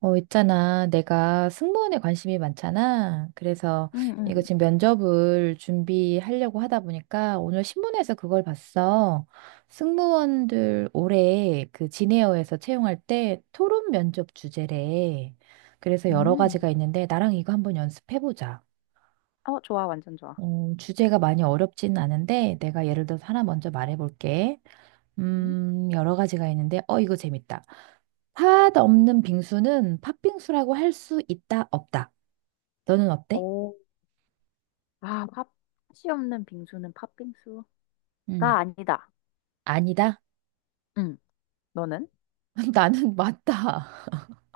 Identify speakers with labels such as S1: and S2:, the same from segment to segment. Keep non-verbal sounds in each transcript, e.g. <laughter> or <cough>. S1: 있잖아. 내가 승무원에 관심이 많잖아. 그래서
S2: 응, 응.
S1: 이거 지금 면접을 준비하려고 하다 보니까 오늘 신문에서 그걸 봤어. 승무원들 올해 그 진에어에서 채용할 때 토론 면접 주제래. 그래서 여러
S2: 음.
S1: 가지가 있는데 나랑 이거 한번 연습해보자.
S2: 어, 좋아, 완전 좋아.
S1: 어 주제가 많이 어렵진 않은데 내가 예를 들어서 하나 먼저 말해볼게.
S2: 음.
S1: 여러 가지가 있는데 이거 재밌다. 팥 없는 빙수는 팥빙수라고 할 수 있다, 없다. 너는 어때?
S2: 오, 아, 팥이 없는 빙수는 팥빙수가
S1: 응.
S2: 아니다.
S1: 아니다.
S2: 응, 너는?
S1: <laughs> 나는 맞다.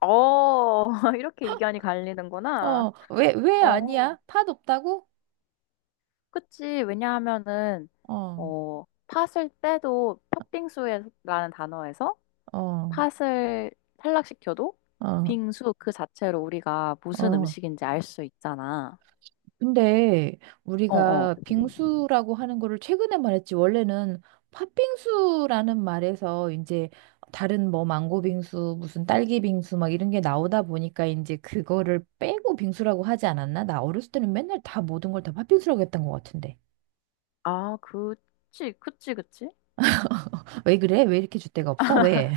S2: 어, <laughs> 이렇게 의견이 갈리는구나.
S1: 왜
S2: 어,
S1: 아니야? 팥 없다고?
S2: 그치. 왜냐하면은,
S1: 어,
S2: 팥을 떼도 팥빙수라는 단어에서
S1: 어,
S2: 팥을 탈락시켜도
S1: 어,
S2: 빙수 그 자체로 우리가 무슨
S1: 어.
S2: 음식인지 알 수 있잖아.
S1: 근데
S2: 어, 어.
S1: 우리가 빙수라고 하는 거를 최근에 말했지, 원래는 팥빙수라는 말에서 이제 다른 뭐 망고 빙수 무슨 딸기 빙수 막 이런 게 나오다 보니까 이제 그거를 빼고 빙수라고 하지 않았나? 나 어렸을 때는 맨날 다 모든 걸 다 팥빙수라고 했던 것 같은데.
S2: 아, 그치, 그치, 그치.
S1: 왜 그래? 왜 이렇게 줏대가 없어? 왜?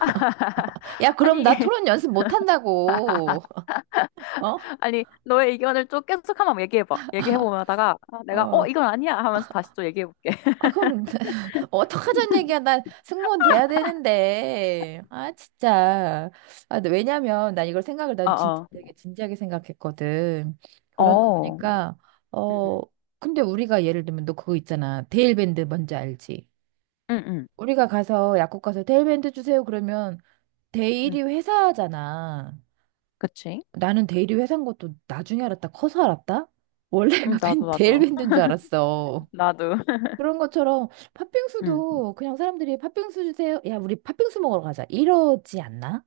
S2: <laughs>
S1: <laughs> 야, 그럼
S2: 아니,
S1: 나 토론
S2: <laughs>
S1: 연습 못 한다고. <laughs> 어?
S2: 아니, 너의 의견을 좀 계속 한번 얘기해봐. 얘기해보다가
S1: 어.
S2: 이건 아니야 하면서 다시 또 얘기해볼게. <laughs>
S1: 아, 그럼, <laughs> 어떡하자는 얘기야. 난 승무원 돼야 되는데. 아, 진짜. 아, 근데 왜냐면, 난 이걸 생각을,
S2: 어,
S1: 난 진짜
S2: 어.
S1: 되게 진지하게 생각했거든. 그러다
S2: 어,
S1: 보니까,
S2: 응,
S1: 어,
S2: 응,
S1: 근데 우리가 예를 들면, 너 그거 있잖아. 데일밴드 뭔지 알지?
S2: 응, 응,
S1: 우리가 가서, 약국 가서 데일밴드 주세요 그러면,
S2: 응.
S1: 데일이 회사잖아.
S2: 그치?
S1: 나는 데일이 회사인 것도 나중에 알았다. 커서 알았다?
S2: 응,
S1: 원래가 <laughs>
S2: 나도, 나도.
S1: 데일밴드인 줄 알았어.
S2: 나도. <laughs>
S1: 그런 것처럼
S2: 응.
S1: 팥빙수도 그냥 사람들이 팥빙수 주세요, 야, 우리 팥빙수 먹으러 가자 이러지 않나?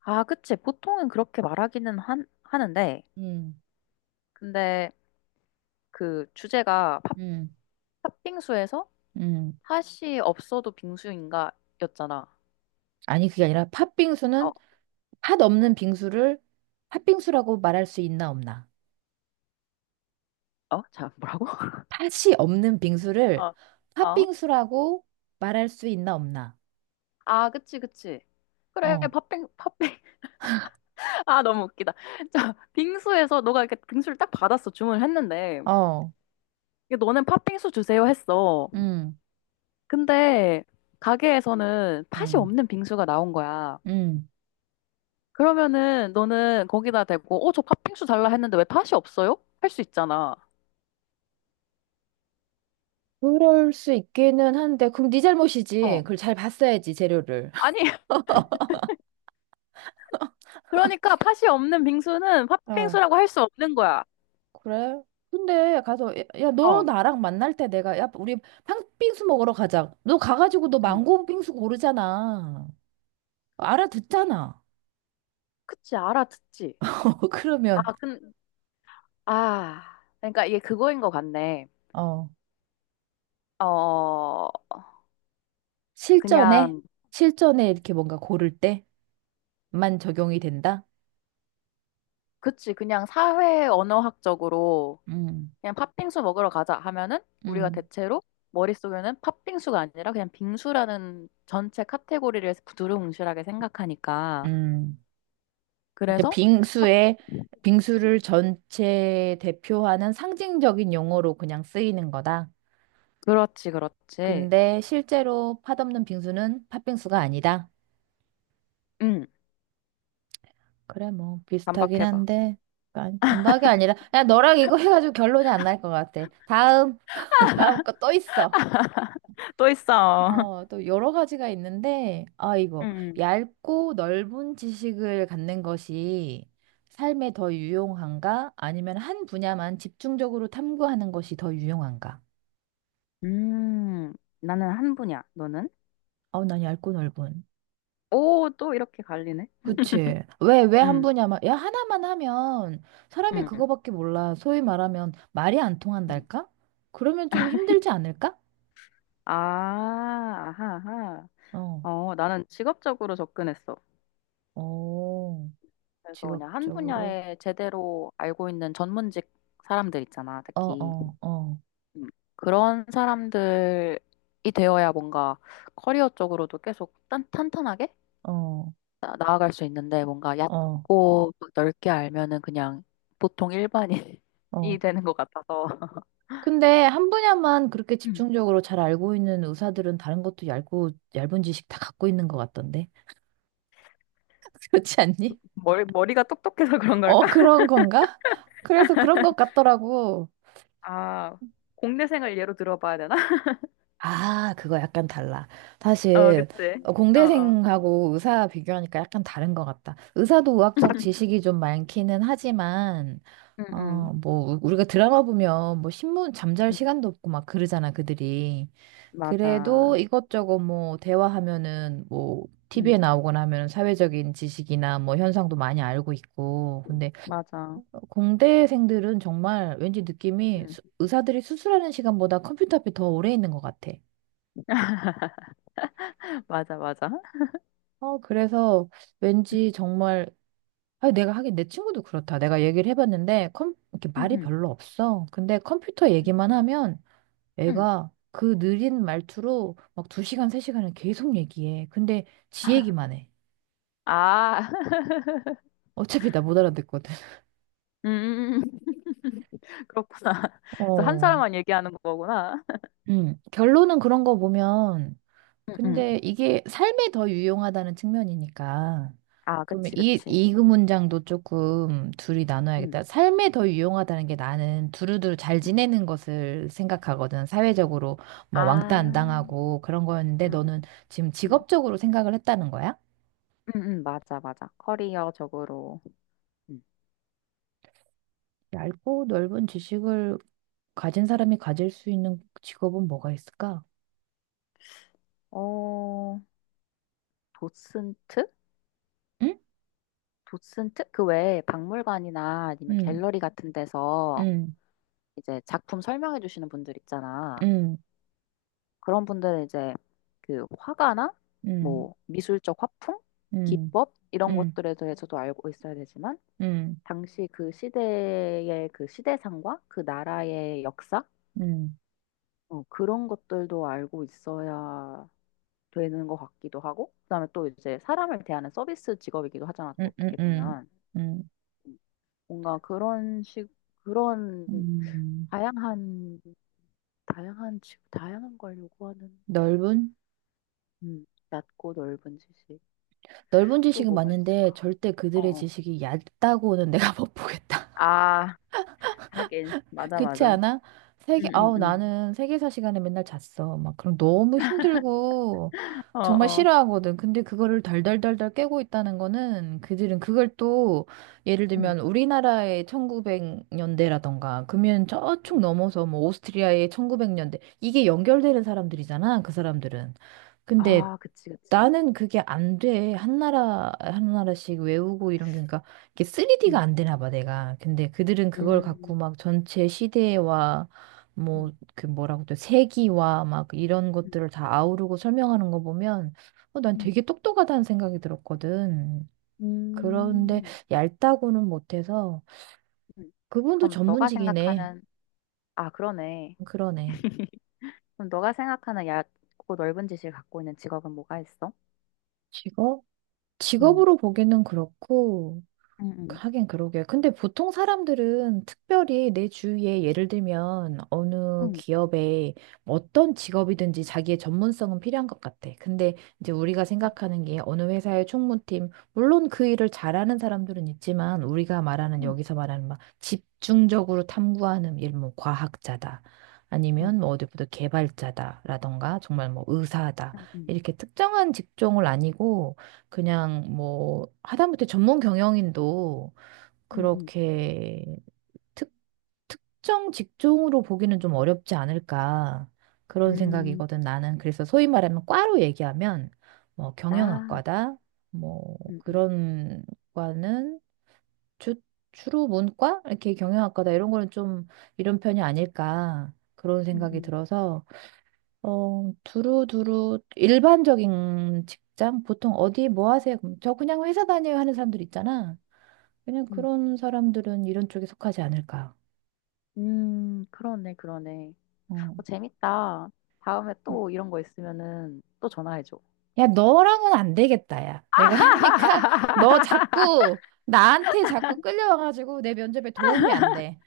S2: 아, 그치. 보통은 그렇게 말하기는 하는데,
S1: 음,
S2: 근데 그 주제가
S1: 음,
S2: 팥빙수에서
S1: 음.
S2: 팥이 없어도 빙수인가 였잖아.
S1: 아니, 그게 아니라 팥빙수는
S2: 어,
S1: 팥 없는 빙수를 팥빙수라고 말할 수 있나 없나?
S2: 어? 자, 뭐라고? <laughs>
S1: 팥이 없는 빙수를
S2: 어, 어?
S1: 팥빙수라고 말할 수 있나 없나?
S2: 아, 그치, 그치. 그래,
S1: 어,
S2: 팥빙. 아, 너무 웃기다. 자, 빙수에서 너가 이렇게 빙수를 딱 받았어. 주문을 했는데.
S1: 어,
S2: 이게 너는 팥빙수 주세요 했어.
S1: 음,
S2: 근데 가게에서는 팥이
S1: 음,
S2: 없는 빙수가 나온 거야.
S1: 음.
S2: 그러면은 너는 거기다 대고, 저 팥빙수 달라 했는데 왜 팥이 없어요? 할 수 있잖아.
S1: 그럴 수 있기는 한데, 그럼 네 잘못이지.
S2: 어.
S1: 그걸 잘 봤어야지, 재료를.
S2: 아니, <laughs> 그러니까 팥이 없는 빙수는 팥빙수라고
S1: <laughs>
S2: 할 수 없는 거야.
S1: 그래? 근데 가서 야, 야, 너
S2: 어.
S1: 나랑 만날 때 내가 야 우리 팥빙수 먹으러 가자 너 가가지고 너
S2: 응.
S1: 망고 빙수 고르잖아. 알아듣잖아.
S2: 그치, 알아듣지.
S1: <laughs> 그러면
S2: 아, 근, 아. 그러니까 이게 그거인 것 같네.
S1: 어
S2: 어,
S1: 실전에
S2: 그냥
S1: 실전에 이렇게 뭔가 고를 때만 적용이 된다.
S2: 그냥 사회 언어학적으로
S1: 음,
S2: 그냥 팥빙수 먹으러 가자 하면은 우리가
S1: 음,
S2: 대체로 머릿속에는 팥빙수가 아니라 그냥 빙수라는 전체 카테고리를 두루뭉실하게 생각하니까.
S1: 음. 그러니까
S2: 그래서 팥-
S1: 빙수에
S2: 음,
S1: 빙수를 전체 대표하는 상징적인 용어로 그냥 쓰이는 거다.
S2: 그렇지, 그렇지.
S1: 근데 실제로 팥 없는 빙수는 팥빙수가 아니다.
S2: 음,
S1: 그래, 뭐, 비슷하긴
S2: 반박해봐.
S1: 한데, 아니, 반박이 아니라, 야, 너랑 이거 해가지고 결론이 안 날 것 같아. 다음, <laughs> 다음 거 또 있어.
S2: <laughs> 또 있어.
S1: 또 여러 가지가 있는데, 아, 이거,
S2: 음,
S1: 얇고 넓은 지식을 갖는 것이 삶에 더 유용한가? 아니면 한 분야만 집중적으로 탐구하는 것이 더 유용한가?
S2: 음, 나는 한 분야. 너는?
S1: 어, 난 얇고 넓은.
S2: 오, 또 이렇게 갈리네.
S1: 그치. 왜 한
S2: 음,
S1: 분이 아마, 야, 하나만 하면 사람이
S2: 음,
S1: 그거밖에 몰라. 소위 말하면 말이 안
S2: 음.
S1: 통한달까? 그러면 좀 힘들지 않을까?
S2: 아, 아하, 아하.
S1: 어,
S2: 어, 나는 직업적으로 접근했어.
S1: 어,
S2: 그래서 그냥 한
S1: 직업적으로.
S2: 분야에 제대로 알고 있는 전문직 사람들 있잖아,
S1: 어,
S2: 특히.
S1: 어, 어,
S2: 음, 그런 사람들이 되어야 뭔가 커리어 쪽으로도 계속 탄탄하게
S1: 어,
S2: 나아갈 수 있는데 뭔가
S1: 어,
S2: 얕고 막 넓게 알면은 그냥 보통 일반인이
S1: 어.
S2: <laughs> 되는 것 같아서.
S1: 근데 한 분야만 그렇게
S2: 음,
S1: 집중적으로 잘 알고 있는 의사들은 다른 것도 얇고, 얇은 지식 다 갖고 있는 것 같던데. <laughs> 그렇지 않니?
S2: 머리가 똑똑해서 그런
S1: 어,
S2: 걸까? <laughs>
S1: 그런 건가? 그래서 그런 것 같더라고.
S2: 아, 공대생을 예로 들어봐야 되나? <laughs>
S1: 아, 그거 약간 달라.
S2: 어,
S1: 사실
S2: 그치. 어, 어.
S1: 공대생하고 의사 비교하니까 약간 다른 것 같다. 의사도 의학적 지식이 좀 많기는 하지만
S2: 응, 응.
S1: 뭐 우리가 드라마 보면 뭐 신문 잠잘
S2: 응,
S1: 시간도 없고 막 그러잖아, 그들이. 그래도
S2: 맞아.
S1: 이것저것 뭐 대화하면은 뭐
S2: 응,
S1: TV에 나오거나 하면은 사회적인 지식이나 뭐 현상도 많이 알고 있고. 근데
S2: 맞아.
S1: 공대생들은 정말 왠지 느낌이
S2: 응.
S1: 의사들이 수술하는 시간보다 컴퓨터 앞에 더 오래 있는 것 같아.
S2: <laughs> 맞아, 맞아.
S1: 그래서 왠지 정말, 아, 내가 하긴 내 친구도 그렇다. 내가 얘기를 해봤는데, 이렇게
S2: 응,
S1: 말이
S2: 응,
S1: 별로 없어. 근데 컴퓨터 얘기만
S2: 응.
S1: 하면
S2: 응.
S1: 애가 그 느린 말투로 막 두 시간, 세 시간을 계속 얘기해. 근데 지 얘기만 해.
S2: 아, <laughs>
S1: 어차피 나 못 알아듣거든. <laughs>
S2: 음, <laughs> 그렇구나. 그래서 한
S1: 어.
S2: 사람만 얘기하는 거구나.
S1: 음. 결론은 그런 거 보면
S2: 응, 응.
S1: 근데 이게 삶에 더 유용하다는 측면이니까.
S2: 아,
S1: 그러면
S2: 그치,
S1: 이,
S2: 그치.
S1: 이 문장도 조금 둘이
S2: 응,
S1: 나눠야겠다. 삶에 더 유용하다는 게 나는 두루두루 잘
S2: 응.
S1: 지내는 것을 생각하거든. 사회적으로 뭐 왕따 안
S2: 아,
S1: 당하고 그런 거였는데
S2: 응, 응,
S1: 너는 지금
S2: 응.
S1: 직업적으로 생각을 했다는 거야?
S2: 응, 응, 맞아, 맞아. 커리어적으로. 응.
S1: 얇고 넓은 지식을 가진 사람이 가질 수 있는 직업은 뭐가 있을까?
S2: 어, 도슨트?
S1: 응?
S2: 도슨트? 그 외에 박물관이나 아니면
S1: 응,
S2: 갤러리 같은 데서
S1: 응,
S2: 이제 작품 설명해 주시는 분들 있잖아.
S1: 응,
S2: 그런 분들은 이제 그 화가나
S1: 응,
S2: 뭐 미술적 화풍,
S1: 응,
S2: 기법 이런
S1: 응,
S2: 것들에 대해서도 알고 있어야 되지만
S1: 응,
S2: 당시 그 시대의 그 시대상과 그 나라의 역사
S1: 응, 응,
S2: 어, 그런 것들도 알고 있어야 되는 것 같기도 하고 그다음에 또 이제 사람을 대하는 서비스 직업이기도 하잖아
S1: 응,
S2: 또
S1: 응,
S2: 어떻게
S1: 응.
S2: 보면
S1: 응,
S2: 뭔가 그런 식 그런
S1: 음,
S2: 다양한 다양한 걸 요구하는
S1: 넓은?
S2: 낮고 넓은 지식
S1: 넓은
S2: 또
S1: 지식은
S2: 뭐가
S1: 맞는데
S2: 있을까?
S1: 절대
S2: 어,
S1: 그들의
S2: 어.
S1: 지식이 얕다고는 <laughs> 내가 못 보겠다.
S2: 아, 하긴. 맞아,
S1: 그렇지
S2: 맞아.
S1: 않아? 세계,
S2: 응,
S1: 아우,
S2: 응,
S1: 나는 세계사 시간에 맨날 잤어. 막, 그럼 너무 힘들고,
S2: 응. 어,
S1: 정말
S2: 어.
S1: 싫어하거든. 근데 그거를 달달달달 깨고 있다는 거는, 그들은 그걸 또, 예를
S2: 응,
S1: 들면, 우리나라의 1900년대라던가, 그러면 저축
S2: 응.
S1: 넘어서, 뭐, 오스트리아의 1900년대, 이게 연결되는 사람들이잖아, 그 사람들은. 근데
S2: 아, 그치, 그치.
S1: 나는 그게 안 돼. 한 나라, 한 나라씩 외우고 이런 게. 그러니까 이게 3D가
S2: 응,
S1: 안 되나 봐, 내가. 근데 그들은 그걸 갖고
S2: 음,
S1: 막 전체 시대와 뭐
S2: 음,
S1: 그 뭐라고 또 세기와 막 이런
S2: 음,
S1: 것들을 다 아우르고 설명하는 거 보면 어, 난
S2: 음,
S1: 되게 똑똑하다는 생각이 들었거든. 그런데
S2: 음.
S1: 얇다고는 못해서
S2: 음.
S1: 그분도
S2: 그럼 너가
S1: 전문직이네.
S2: 생각하는, 아, 그러네.
S1: 그러네.
S2: <laughs> 그럼 너가 생각하는 얕고 넓은 지식을 갖고 있는 직업은 뭐가 있어?
S1: 직업?
S2: 응,
S1: 직업으로 보기는 그렇고
S2: 응, 응,
S1: 하긴 그러게. 근데 보통 사람들은 특별히 내 주위에 예를 들면 어느
S2: 응,
S1: 기업에 어떤 직업이든지 자기의 전문성은 필요한 것 같아. 근데 이제 우리가 생각하는 게 어느 회사의 총무팀, 물론 그 일을 잘하는 사람들은 있지만 우리가 말하는
S2: 응,
S1: 여기서 말하는 막 집중적으로 탐구하는 일, 뭐 과학자다.
S2: 응,
S1: 아니면 뭐 어디부터 개발자다라던가 정말 뭐 의사다.
S2: 응, 응,
S1: 이렇게 특정한 직종을 아니고 그냥 뭐 하다못해 전문 경영인도
S2: 응, 응.
S1: 그렇게 특, 특정 직종으로 보기는 좀 어렵지 않을까 그런
S2: 음,
S1: 생각이거든. 나는 그래서 소위 말하면 과로 얘기하면 뭐
S2: 나,
S1: 경영학과다 뭐
S2: 응, 응,
S1: 그런 과는 주, 주로 문과, 이렇게 경영학과다 이런 거는 좀 이런 편이 아닐까 그런
S2: 응,
S1: 생각이
S2: 응,
S1: 들어서 두루두루 일반적인 직장? 보통 어디 뭐 하세요? 그럼 저 그냥 회사 다녀요 하는 사람들 있잖아. 그냥
S2: 응.
S1: 그런 사람들은 이런 쪽에 속하지 않을까.
S2: 그러네, 그러네.
S1: 어.
S2: 어, 재밌다. 다음에
S1: 음.
S2: 또 이런 거 있으면은 또 전화해줘.
S1: 야, 너랑은 안 되겠다, 야. 내가 <laughs> 하니까 너
S2: 아, <laughs>
S1: 자꾸 나한테 자꾸 끌려와가지고 내 면접에 도움이 안 돼.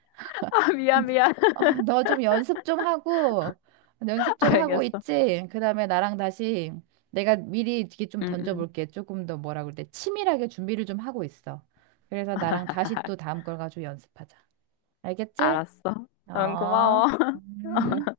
S2: 미안, 미안. <laughs>
S1: 너좀 연습 좀 하고, 연습 좀 하고
S2: 알겠어.
S1: 있지? 그 다음에 나랑 다시 내가 미리 이렇게 좀
S2: 응, 응.
S1: 던져볼게. 조금 더 뭐라 그때 치밀하게 준비를 좀 하고 있어. 그래서 나랑 다시 또 다음 걸 가지고 연습하자. 알겠지?
S2: 알았어. 응,
S1: 어,
S2: 고마워.
S1: 음.